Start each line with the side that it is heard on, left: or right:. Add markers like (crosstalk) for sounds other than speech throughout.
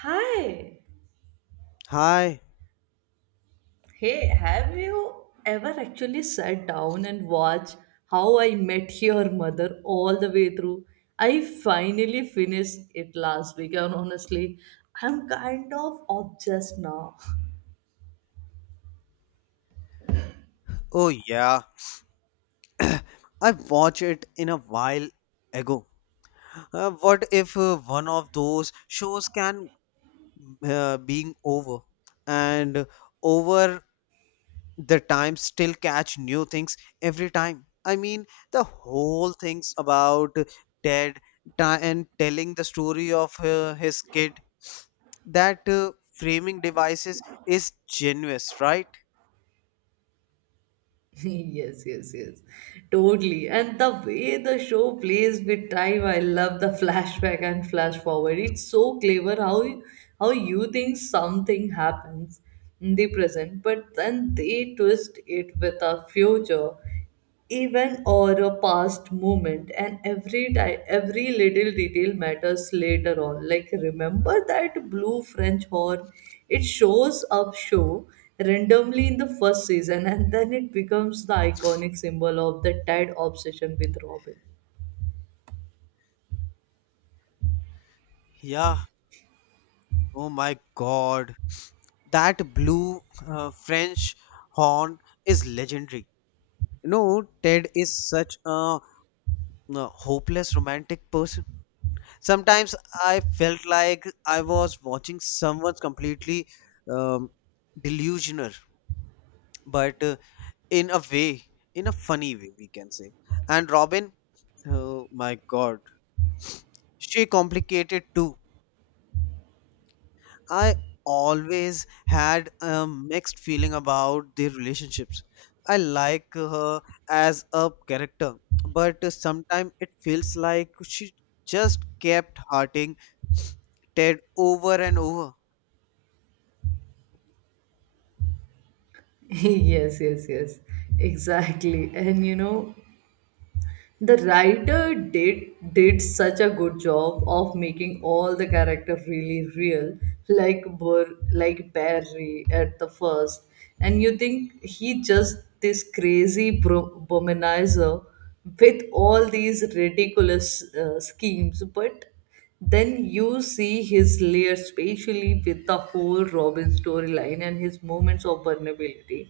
right: Hi.
left: Hi.
right: Hey, have you ever actually sat down and watched How I Met Your Mother all the way through? I finally finished it last week, and honestly, I'm kind of obsessed now.
left: Oh yeah, I watched it in a while ago. What if one of those shows can being over and over the time still catch new things every time. I mean, the whole things about Ted and telling the story of his kid that framing devices is genius, right?
right: (laughs) Yes. Totally. And the way the show plays with time, I love the flashback and flash forward. It's so clever how you think something happens in the present, but then they twist it with a future even or a past moment. And every time, every little detail matters later on, like remember that blue french horn? It shows up show randomly in the first season, and then it becomes the iconic symbol of the Ted obsession with robin.
left: Yeah, oh my God, that blue French horn is legendary. You know, Ted is such a, hopeless romantic person. Sometimes I felt like I was watching someone's completely um, delusional, but in a way, in a funny way, we can say. And Robin, oh my God, she complicated too. I always had a mixed feeling about their relationships. I like her as a character, but sometimes it feels like she just kept hurting Ted over and over.
right: (laughs) Yes, exactly. And you know, the writer did such a good job of making all the character really real, like like Barry at the first, and you think he just this crazy womanizer with all these ridiculous schemes, but then you see his layer, especially with the whole Robin storyline and his moments of vulnerability.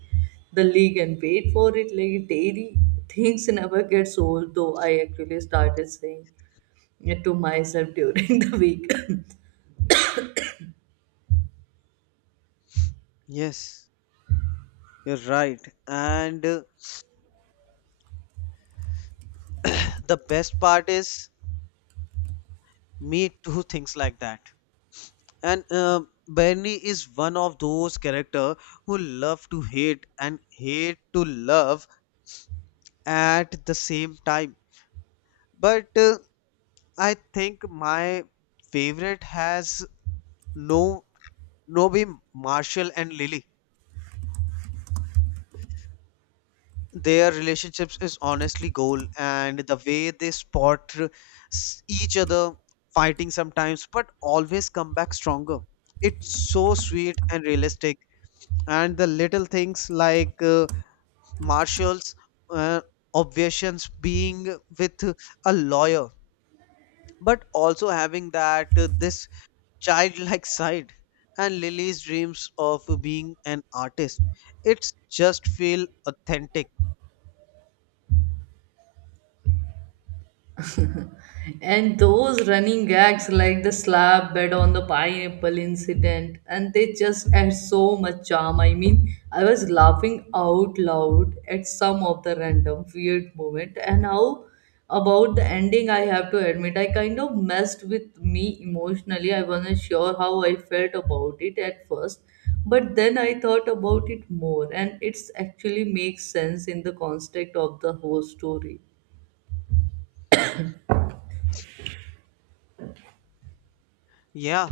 right: The league and wait for it, like daily things, never gets old. Though I actually started saying it to myself during (laughs) the week.
left: Yes, you're right. And (clears throat) the best part is me too thinks like that. And Bernie is one of those character who love to hate and hate to love at the same time. But I think my favorite has no Nobi Marshall and Lily. Their relationships is honestly goal, and the way they spot each other fighting sometimes, but always come back stronger. It's so sweet and realistic, and the little things like Marshall's uh, obsessions being with a lawyer, but also having that this childlike (laughs) side and Lily's dreams of being an artist. It's just feel authentic.
right: And those running gags like the slab bed on the pineapple incident, and they just add so much charm. I mean, I was laughing out loud at some of the random weird moment. And how about the ending? I have to admit, I kind of messed with me emotionally. I wasn't sure how I felt about it at first, but then I thought about it more, and it's actually makes sense in the context of the whole story.
left: Yeah,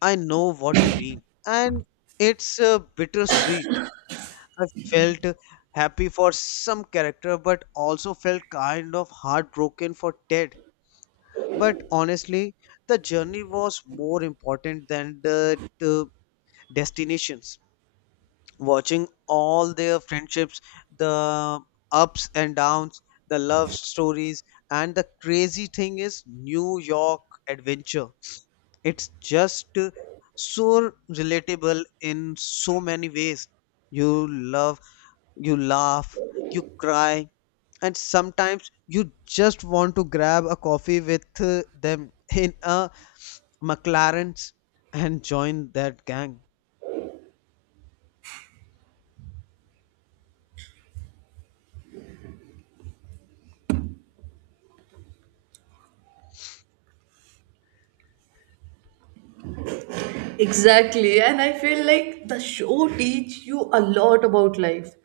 left: I know what you mean. And it's bittersweet. I felt happy for some character but also felt kind of heartbroken for Ted. But honestly, the journey was more important than the destinations. Watching all their friendships, the ups and downs, the love stories, and the crazy thing is New York adventure. It's just so relatable in so many ways. You love, you laugh, you cry, and sometimes you just want to grab a coffee with them in a McLaren's and join that gang.
right: Exactly. And I feel like the show teach you a lot about life,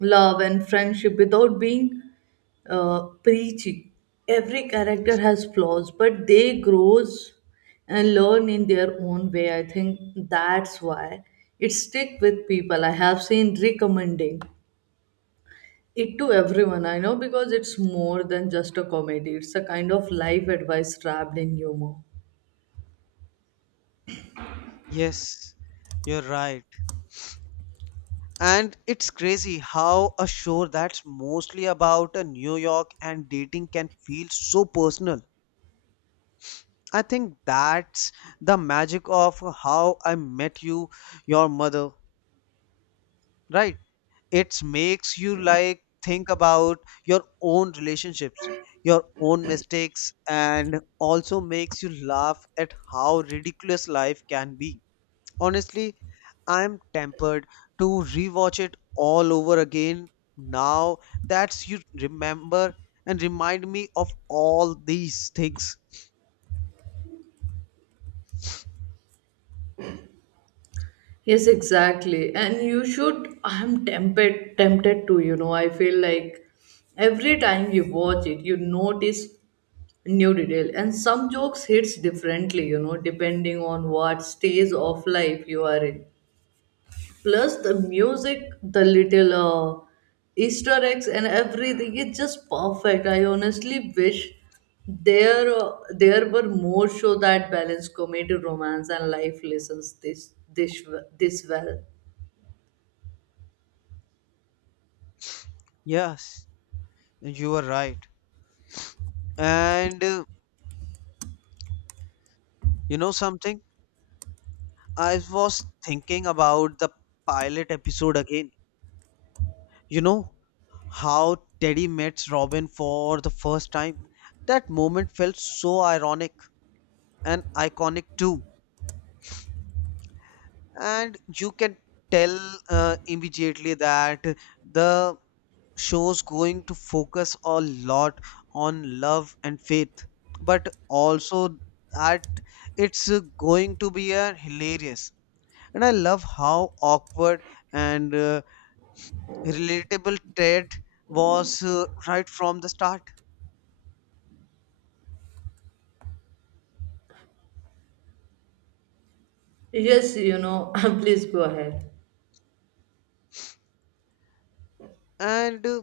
right: love and friendship without being preachy. Every character has flaws, but they grows and learn in their own way. I think that's why it stick with people. I have seen recommending it to everyone I know, because it's more than just a comedy. It's a kind of life advice trapped in humor.
left: Yes, you're right. And it's crazy how a show that's mostly about a New York and dating can feel so personal. I think that's the magic of how I met you, your mother, right? It makes you like think about your own relationships, your own mistakes, and also makes you laugh at how ridiculous life can be. Honestly, I'm tempted to rewatch it all over again now that you remember and remind me of all these things.
right: Yes, exactly. And you should, I'm tempted to. I feel like every time you watch it, you notice new detail. And some jokes hits differently, you know, depending on what stage of life you are in. Plus the music, the little Easter eggs and everything, it's just perfect. I honestly wish there were more show that balance comedy, romance, and life lessons this well.
left: Yes, you were right. And you know something? I was thinking about the pilot episode again. You know how Teddy meets Robin for the first time? That moment felt so ironic and iconic too. And you can tell immediately that the show's going to focus a lot on love and faith, but also that it's going to be a hilarious, and I love how awkward and relatable Ted was right from the start.
right: Yes, you know, (laughs) please go ahead.
left: And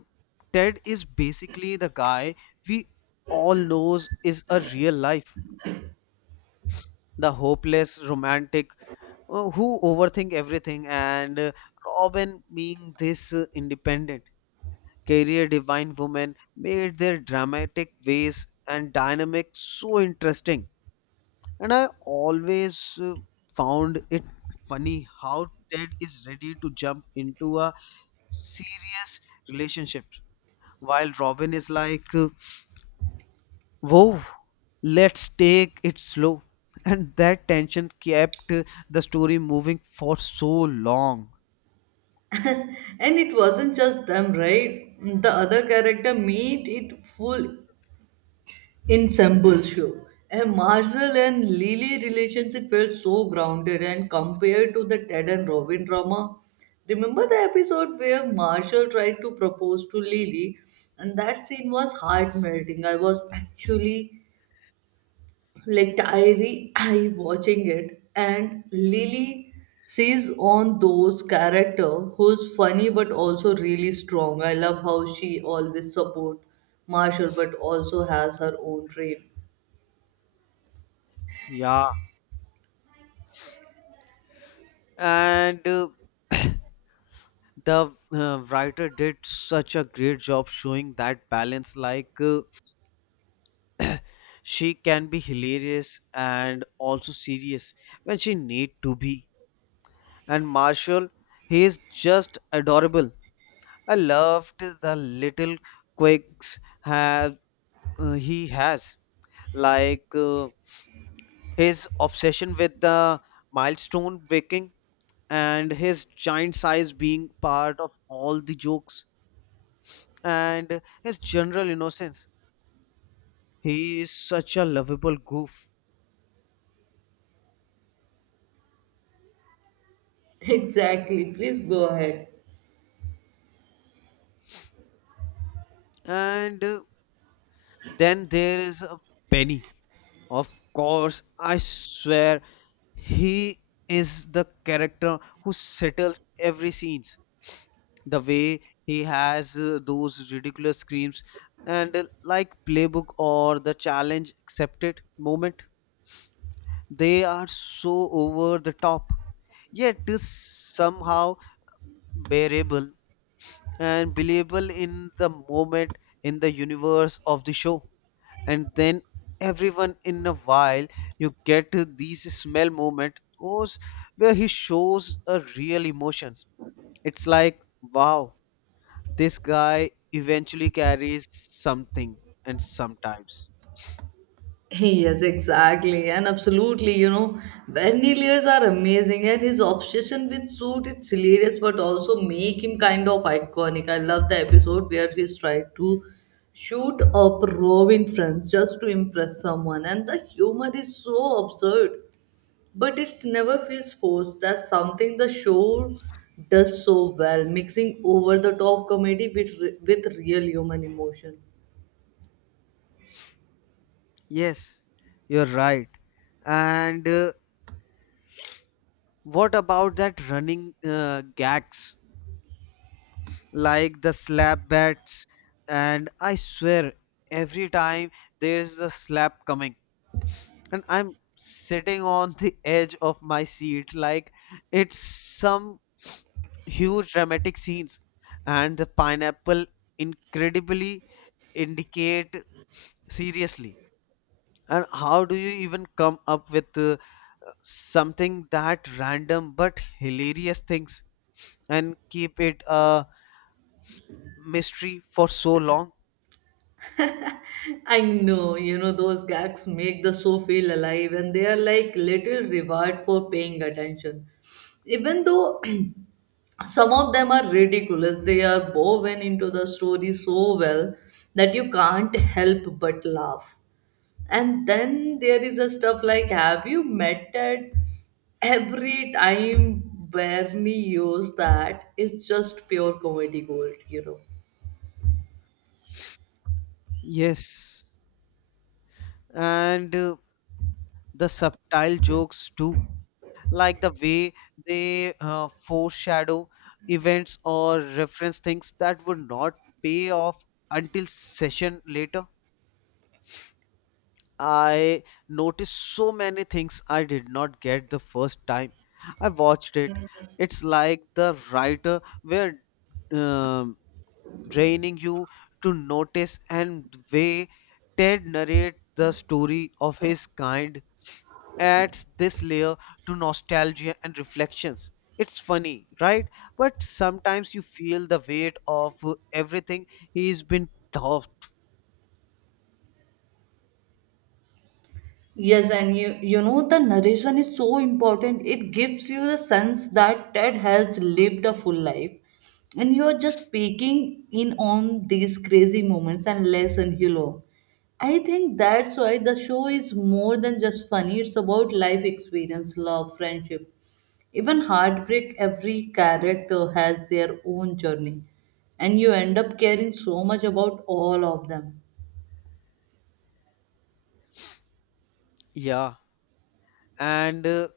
left: Ted is basically the guy we all knows is a real life, the hopeless romantic, who overthink everything. And Robin being this independent career divine woman made their dramatic ways and dynamic so interesting. And I always found it funny how Ted is ready to jump into a serious relationship while Robin is like whoa, let's take it slow (laughs) and that tension kept the story moving for so long.
right: And it wasn't just them, right? The other character made it full ensemble show. And Marcel and Lily relationship felt so grounded and compared to the Ted and Robin drama. Remember the episode where Marshall tried to propose to Lily, and that scene was heart melting. I was actually like I watching it, and Lily sees on those character who's funny but also really strong. I love how she always support Marshall but also has her own dream.
left: Yeah, and the writer did such a great job showing that balance, like she can be hilarious and also serious when she need to be. And Marshall, he is just adorable. I loved the little quirks have he has, like his obsession with the milestone waking and his giant size being part of all the jokes and his general innocence. He is such a lovable goof.
right: (laughs) Exactly. Please go ahead.
left: And then there is a Benny. Of course, I swear he is the character who settles every scenes. The way he has those ridiculous screams and like playbook or the challenge accepted moment, they are so over the top yet is somehow bearable and believable in the moment in the universe of the show. And then everyone in a while you get to these smell moment those where he shows a real emotions. It's like wow, this guy eventually carries something. And sometimes
right: (laughs) Yes, exactly, and absolutely. You know, Berniliers are amazing, and his obsession with suit it's hilarious, but also make him kind of iconic. I love the episode where he's tried to shoot up Robin France just to impress someone, and the humor is so absurd, but it's never feels forced. That's something the show does so well, mixing over the top comedy with with real human emotion.
left: yes, you're right. And what about that running gags like the slap bats, and I swear every time there's a slap coming and I'm sitting on the edge of my seat like it's some huge dramatic scenes. And the pineapple incredibly indicate seriously, and how do you even come up with something that random but hilarious things and keep it a mystery for so long?
right: I know, you know, those gags make the show feel alive, and they are like little reward for paying attention. Even though (clears throat) some of them are ridiculous, they are woven into the story so well that you can't help but laugh. And then there is a stuff like have you met at every time Bernie used, that is just pure comedy gold, you know.
left: Yes, and the subtle jokes too, like the way they foreshadow events or reference things that would not pay off until session later. I noticed so many things I did not get the first time I watched it. It's like the writer were um, draining you to notice. And the way Ted narrate the story of his kind adds this layer to nostalgia and reflections. It's funny, right? But sometimes you feel the weight of everything he's been taught.
right: Yes, and you know, the narration is so important. It gives you the sense that Ted has lived a full life. And you're just peeking in on these crazy moments and lesson he learned. I think that's why the show is more than just funny. It's about life experience, love, friendship, even heartbreak. Every character has their own journey. And you end up caring so much about all of them.
left: Yeah, and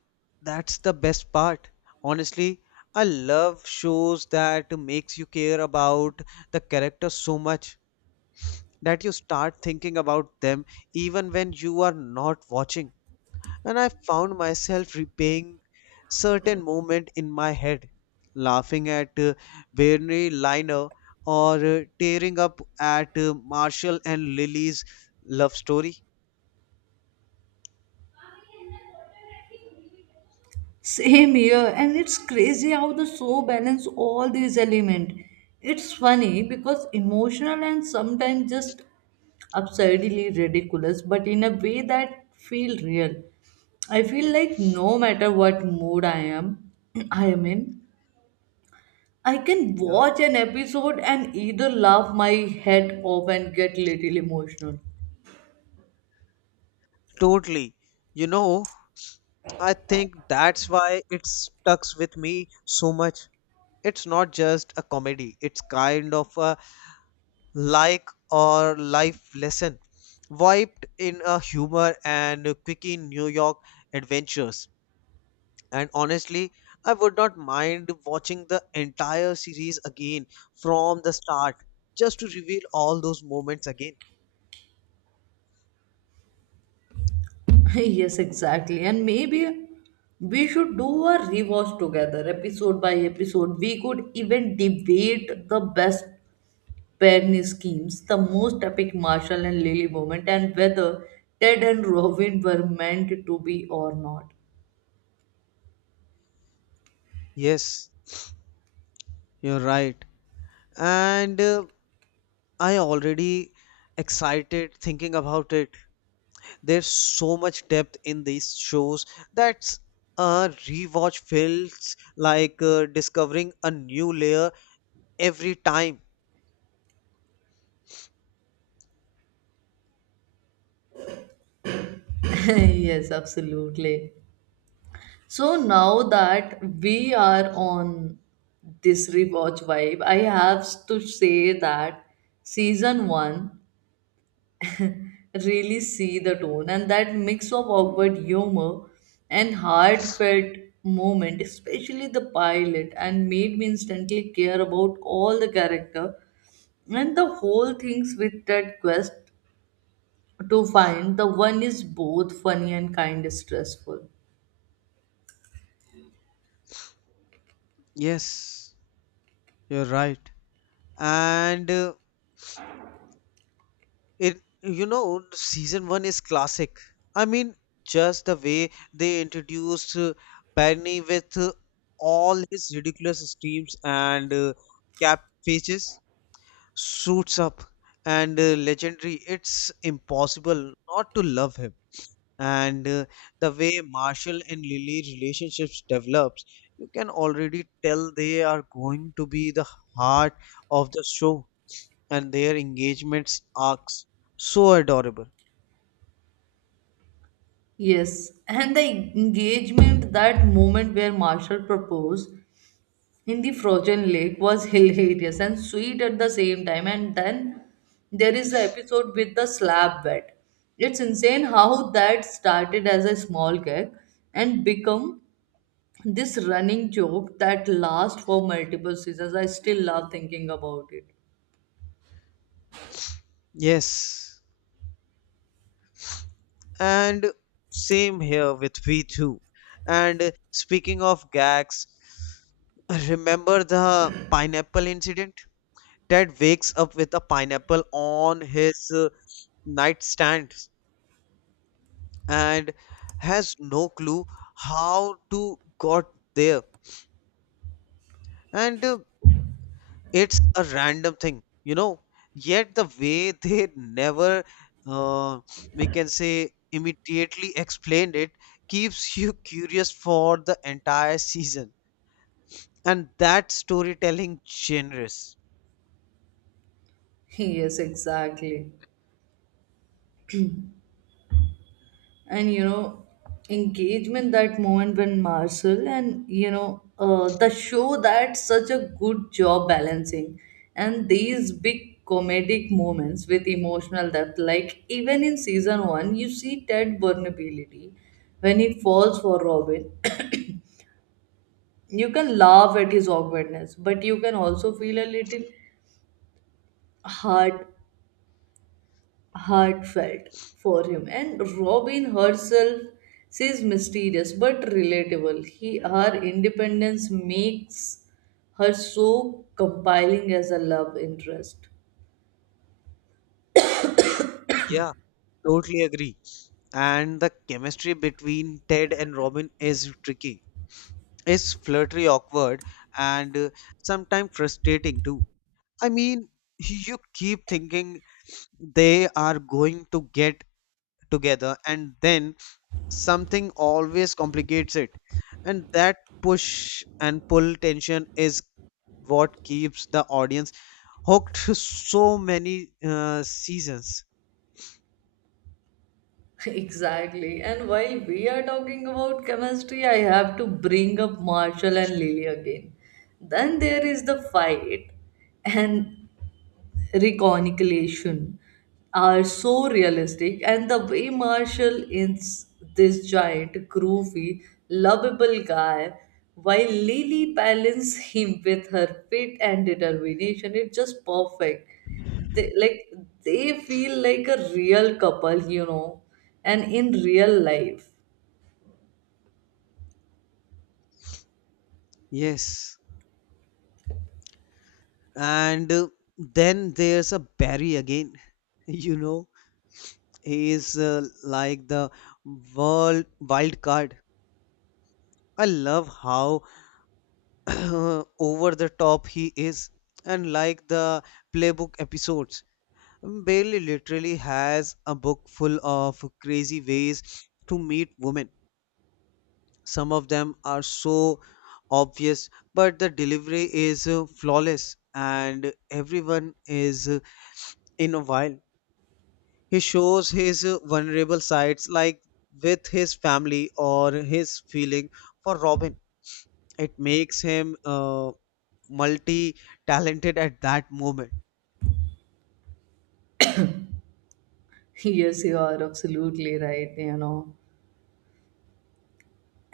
left: that's the best part. Honestly, I love shows that makes you care about the characters so much that you start thinking about them even when you are not watching. And I found myself replaying certain moment in my head, laughing at Bernie Liner or tearing up at Marshall and Lily's love story.
right: Same here, and it's crazy how the show balance all these elements. It's funny because emotional and sometimes just absurdly ridiculous, but in a way that feel real. I feel like no matter what mood (clears throat) I am in, I can
left: Yeah,
right: watch an episode and either laugh my head off and get little emotional.
left: totally. You know, I think that's why it stucks with me so much. It's not just a comedy; it's kind of a like or life lesson, wiped in a humor and quickie New York adventures. And honestly, I would not mind watching the entire series again from the start just to reveal all those moments again.
right: (laughs) Yes, exactly. And maybe we should do a rewatch together, episode by episode. We could even debate the best Penny schemes, the most epic Marshall and Lily moment, and whether Ted and Robin were meant to be or not.
left: Yes, you're right. And I already excited thinking about it. There's so much depth in these shows that a rewatch feels like discovering a new layer every time.
right: (laughs) Yes, absolutely. So now that we are on this rewatch vibe, I have to say that season one really see the tone and that mix of awkward humor and heartfelt moment, especially the pilot, and made me instantly care about all the character. And the whole things with that quest to find the one is both funny and kind of stressful.
left: Yes, you're right. And it, you know, season one is classic. I mean, just the way they introduced Barney with all his ridiculous streams and cap pages, suits up and legendary, it's impossible not to love him. And the way Marshall and Lily relationships develops, you can already tell they are going to be the heart of the show, and their engagements arcs so adorable.
right: Yes, and the engagement, that moment where marshall proposed in the frozen lake, was hilarious and sweet at the same time. And then there is the episode with the slab bed. It's insane how that started as a small gag and become this running joke that lasts for multiple seasons. I still love thinking about it.
left: Yes, and same here with V2. And speaking of gags, remember the pineapple incident? Ted wakes up with a pineapple on his nightstand and has no clue how to got there. And it's a random thing, you know. Yet the way they (laughs) never, uh, we can say, immediately explained it keeps you (laughs) curious for the entire season. And that storytelling generous.
right: (laughs) Yes, exactly. And you know, engagement, that moment when marcel and you know the show that such a good job balancing and these big comedic moments with emotional depth, like even in season one you see ted vulnerability when he falls for robin. (coughs) You can laugh at his awkwardness, but you can also feel a little hurt, heartfelt for him. And Robin herself says mysterious but relatable. He her independence makes her so compelling as a love interest.
left: Yeah, totally agree. And the chemistry between Ted and Robin is tricky. It's flirty, awkward, and sometimes frustrating too. I mean, you keep thinking they are going to get together and then something always complicates it. And that push and pull tension is what keeps the audience hooked (laughs) so many seasons.
right: (laughs) Exactly. And while we are talking about chemistry, I have to bring up Marshall and Lily again. Then there is the fight and reconciliation are so realistic, and the way Marshall is this giant, groovy, lovable guy, while Lily balances him with her wit and determination. It's just perfect. They like they feel like a real couple, you know, and in real life.
left: Yes, and then there's a Barry again. (laughs) You know, he is like the world wild card. I love how (clears throat) over the top he is, and like the playbook episodes, Bill literally has a book full of crazy ways to meet women. Some of them are so obvious, but the delivery is flawless, and everyone is in a while. He shows his vulnerable sides, like with his family or his feeling for Robin. It makes him multi talented at that moment.
right: (laughs) Yes, you are absolutely right, you know.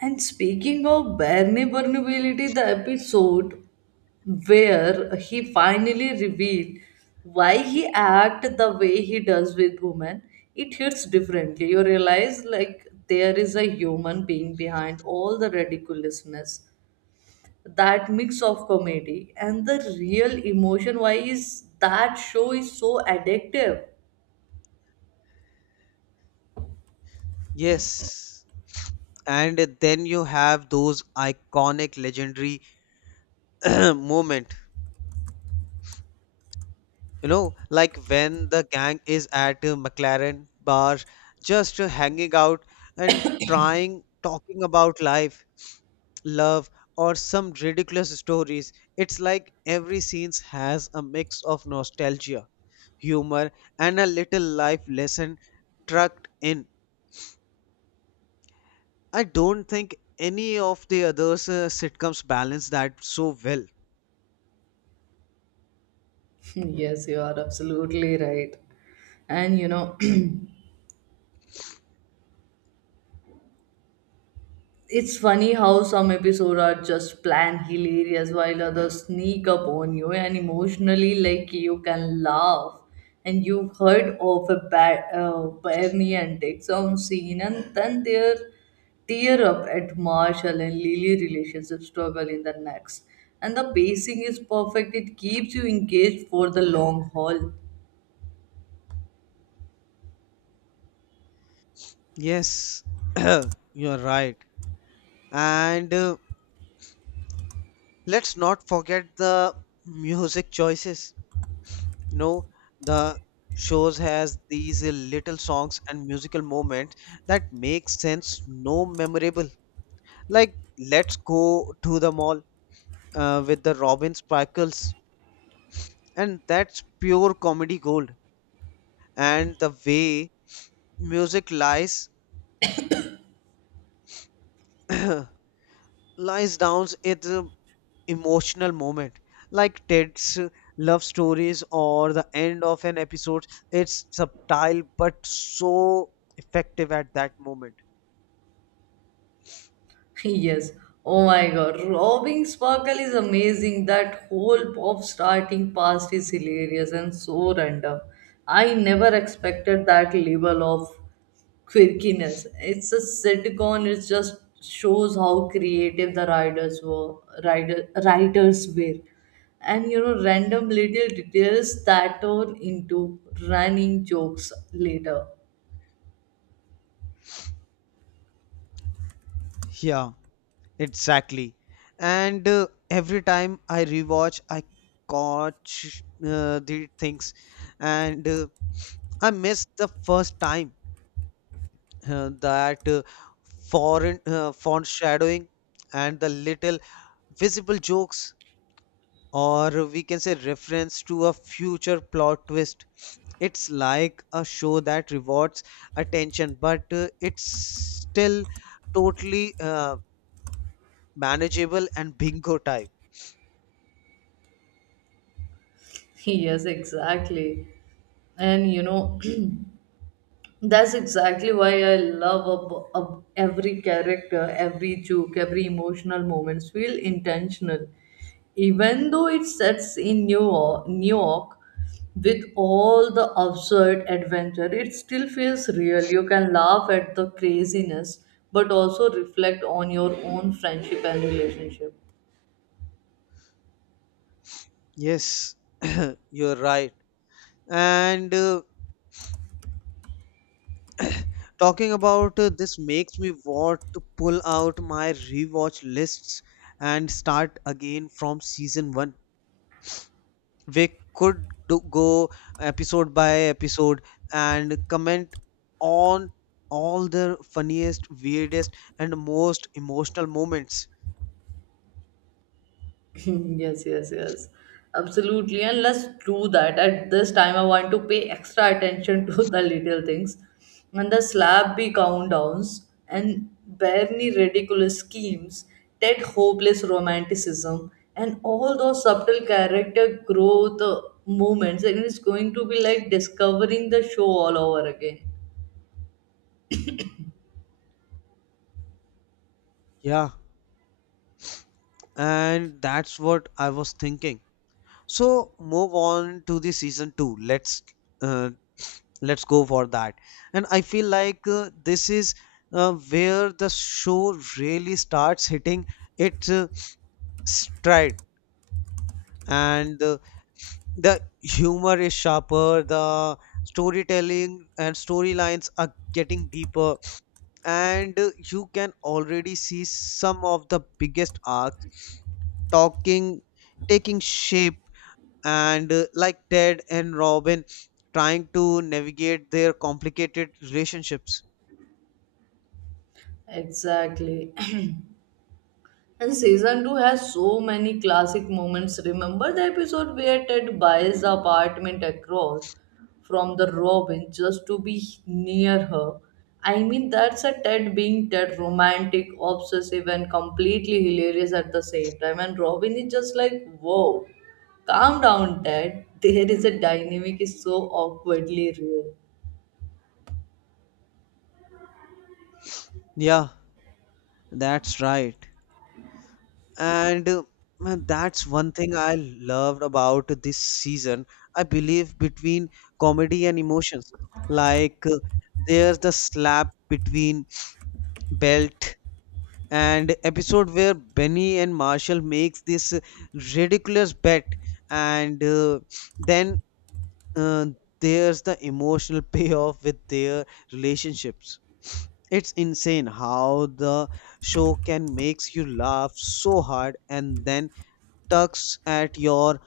right: And speaking of bare vulnerability, the episode where he finally revealed why he act the way he does with women, it hits differently. You realize like there is a human being behind all the ridiculousness. That mix of comedy and the real emotion, why is that show is so addictive.
left: Yes. And then you have those iconic legendary (clears throat) moment, you know, like when the gang is at a McLaren bar just hanging out and trying talking about life, love, or some ridiculous stories. It's like every scene has a mix of nostalgia, humor, and a little life lesson trucked in. I don't think any of the others sitcoms balance that so well.
right: (laughs) Yes, you are absolutely right. And you know, (clears throat) it's funny how some episodes are just plain hilarious while others sneak up on you and emotionally, like you can laugh. And you've heard of a bad Bernie and take some scene, and then their tear up at Marshall and Lily relationship struggle in the next. And the pacing is perfect. It keeps you engaged for the long haul.
left: Yes, (clears throat) you're right. And let's not forget the music choices. You know, the shows has these little songs and musical moments that make sense, no memorable. Like Let's Go to the Mall with the Robin Sparkles, and that's pure comedy gold. And the way music lies (clears throat) lies down, it emotional moment like Ted's love stories or the end of an episode, it's subtle but so effective at that moment.
right: (laughs) Yes. Oh my God. Robbing Sparkle is amazing. That whole pop starting past is hilarious and so random. I never expected that level of quirkiness. It's a sitcom. It just shows how creative the writers were. Writers were. And you know, random little details that turn into running jokes later. (laughs)
left: Yeah, exactly. And every time I rewatch, I catch the things and I miss the first time that foreign foreshadowing and the little visible jokes, or we can say reference to a future plot twist. It's like a show that rewards attention, but it's still totally manageable and bingo type.
right: Yes, exactly. And you know. (clears throat) That's exactly why I love every character, every joke, every emotional moments feel intentional. Even though it sets in New York with all the absurd adventure, it still feels real. You can laugh at the craziness, but also reflect on your own friendship and relationship.
left: Yes, (coughs) (clears throat) you're right. And Talking about this makes me want to pull out my rewatch lists and start again from season one. We could go episode by episode and comment on all the funniest weirdest and most emotional moments.
right: (laughs) Yes. Absolutely. And let's do that. At this time, I want to pay extra attention to (laughs) the little things. And the slab countdowns and barely ridiculous schemes, that hopeless romanticism, and all those subtle character growth moments. And it's going to be like discovering the show all over again.
left: Yeah, and that's what I was thinking, so move on to the season 2. Uh, let's go for that. And I feel like this is where the show really starts hitting its stride. And The humor is sharper, the storytelling and storylines are getting deeper. And you can already see some of the biggest arcs talking taking shape. And like Ted and Robin trying to navigate their complicated relationships.
right: Exactly. And season 2 has so many classic moments. Remember the episode where Ted buys the apartment across from the Robin just to be near her? I mean, that's a Ted being Ted, romantic, obsessive, and completely hilarious at the same time. And Robin is just like, whoa, calm down, Ted. There is a dynamic is so awkwardly real.
left: Yeah, that's right. And Man, that's one thing I loved about this season. I believe between comedy and emotions. Like uh, there's the slap between Belt and episode where Benny and Marshall makes this ridiculous bet, and then uh, there's the emotional (laughs) payoff with their relationships. It's insane how the show can makes you laugh so hard and then tugs at your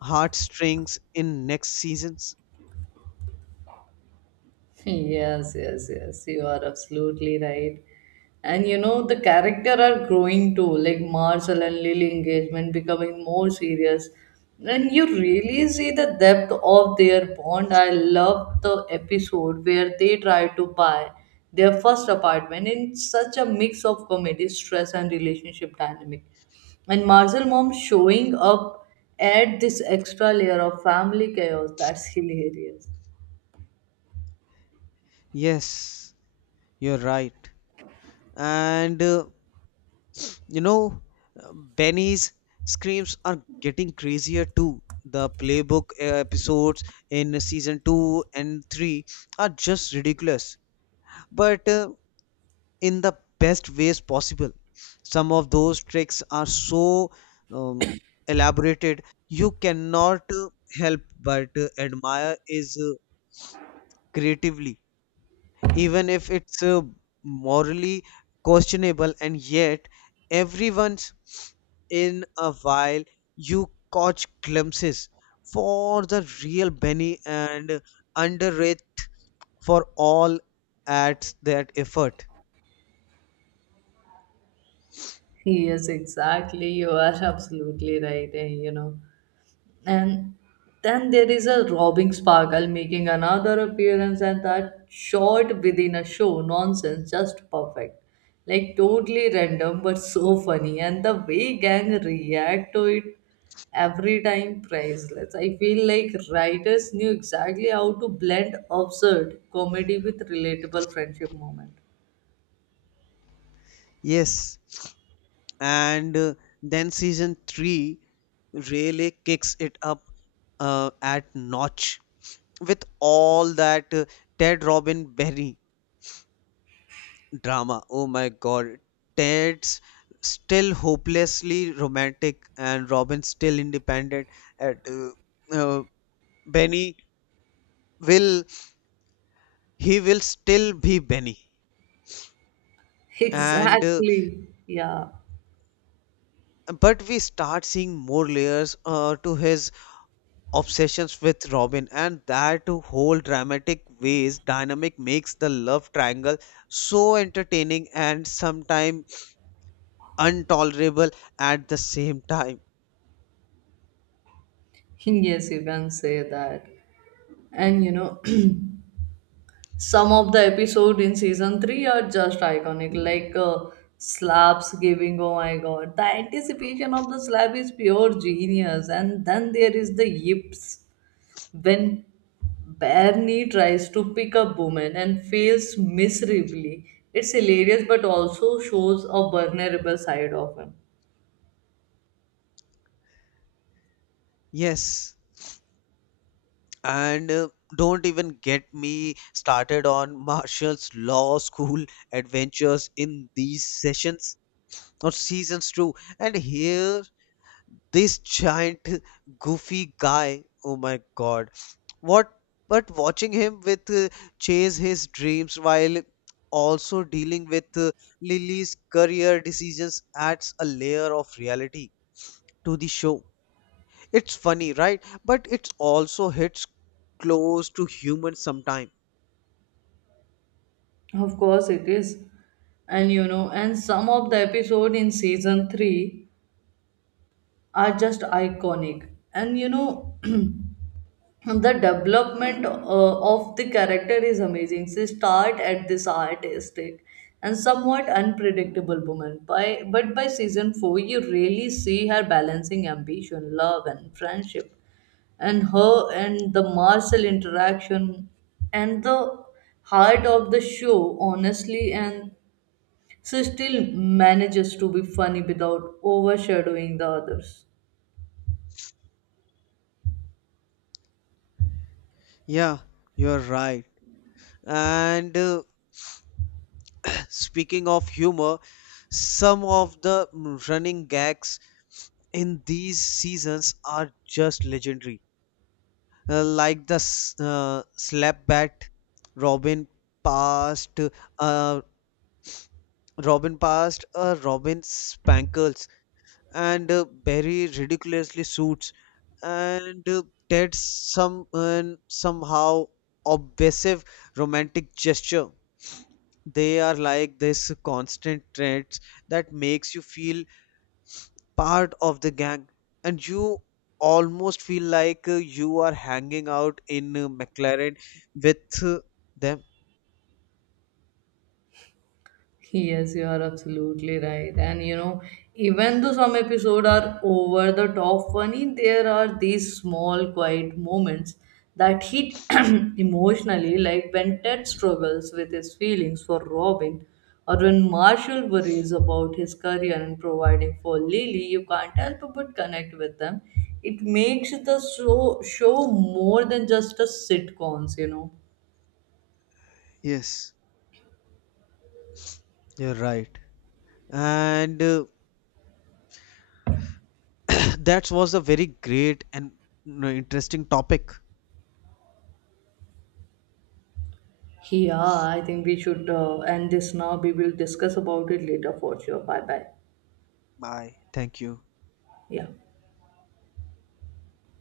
left: heartstrings in next seasons?
right: Yes. You are absolutely right. And you know, the character are growing too, like Marshall and Lily engagement becoming more serious. And you really see the depth of their bond. I love the episode where they try to buy their first apartment, in such a mix of comedy, stress, and relationship dynamic. And Marshall mom showing up add this extra layer of family chaos. That's hilarious.
left: Yes, you're right. And You know, Benny's screams are getting crazier too. The playbook episodes in season 2 and 3 are just ridiculous, but in the best ways possible. Some of those tricks are so um, elaborated, you cannot help but admire is creatively, even if it's morally questionable. And yet every once in a while you catch glimpses for the real Benny, and underrated for all at that effort.
right: Yes, exactly. You are (laughs) absolutely right. You know, and then there is a robbing sparkle making another appearance, and that short within a show nonsense, just perfect. Like totally random, but so funny, and the way gang react to it every time priceless. I feel like writers knew exactly how to blend absurd comedy with relatable friendship moment.
left: Yes, and then season 3 really kicks it up at notch with all that Ted Robin Berry drama. Oh my god. Ted's still hopelessly romantic and Robin's still independent, and uh, Benny will, he will still be Benny.
right: (laughs)
left: And
right: Exactly. Yeah.
left: But we start seeing more layers to his obsessions with Robin, and that whole dramatic ways dynamic makes the love triangle so entertaining and sometimes intolerable at the same time.
right: (laughs) Yes, you can say that. And you know, (clears throat) some of the episode in season 3 are just iconic, like slaps giving, oh my god. The anticipation of the slap is pure genius. And then there is the yips when Barney tries to pick up woman and fails miserably. It's hilarious but also shows a vulnerable side of him.
left: Yes. And Don't even get me started on (laughs) Marshall's law school (laughs) adventures in these sessions or seasons too. And here, this giant goofy guy. Oh my god. What? But watching him with chase his dreams while also dealing with Lily's career decisions adds a layer of reality to the show. It's funny, right? But it also hits close to humor sometime.
right: Of course it is. And you know, and some of the episode in season 3 are just iconic. And you know, (clears throat) the development of the character is amazing. She start at this artistic and somewhat unpredictable woman, by but by season 4 you really see her balancing ambition, love and friendship. And her and the Marcel interaction and the heart of the show, honestly, and she still manages to be funny without overshadowing the others.
left: Yeah, you're right. And (clears throat) Speaking of humor, some of the running gags in these seasons are just legendary. Like the slap bat, Robin passed, uh, Robin passed, Robin spankles, and Barry ridiculously suits. And that's somehow obsessive romantic gesture. They are like this constant threats that makes you feel part of the gang, and you almost feel like you are hanging out in Mclaren with them.
right: Yes, you are absolutely right. And you know, even though some episodes are over the top funny, there are these small, quiet moments that hit (clears throat) emotionally, like when Ted struggles with his feelings for Robin, or when Marshall worries about his career and providing for Lily. You can't help but connect with them. It makes the show more than just a sitcoms, you know.
left: Yes, you're right. And (clears throat) that was a very great and, you know, interesting topic.
right: Yeah, I think we should end this now. We will discuss about it later for sure. Bye bye.
left: Bye, thank you.
right: Yeah.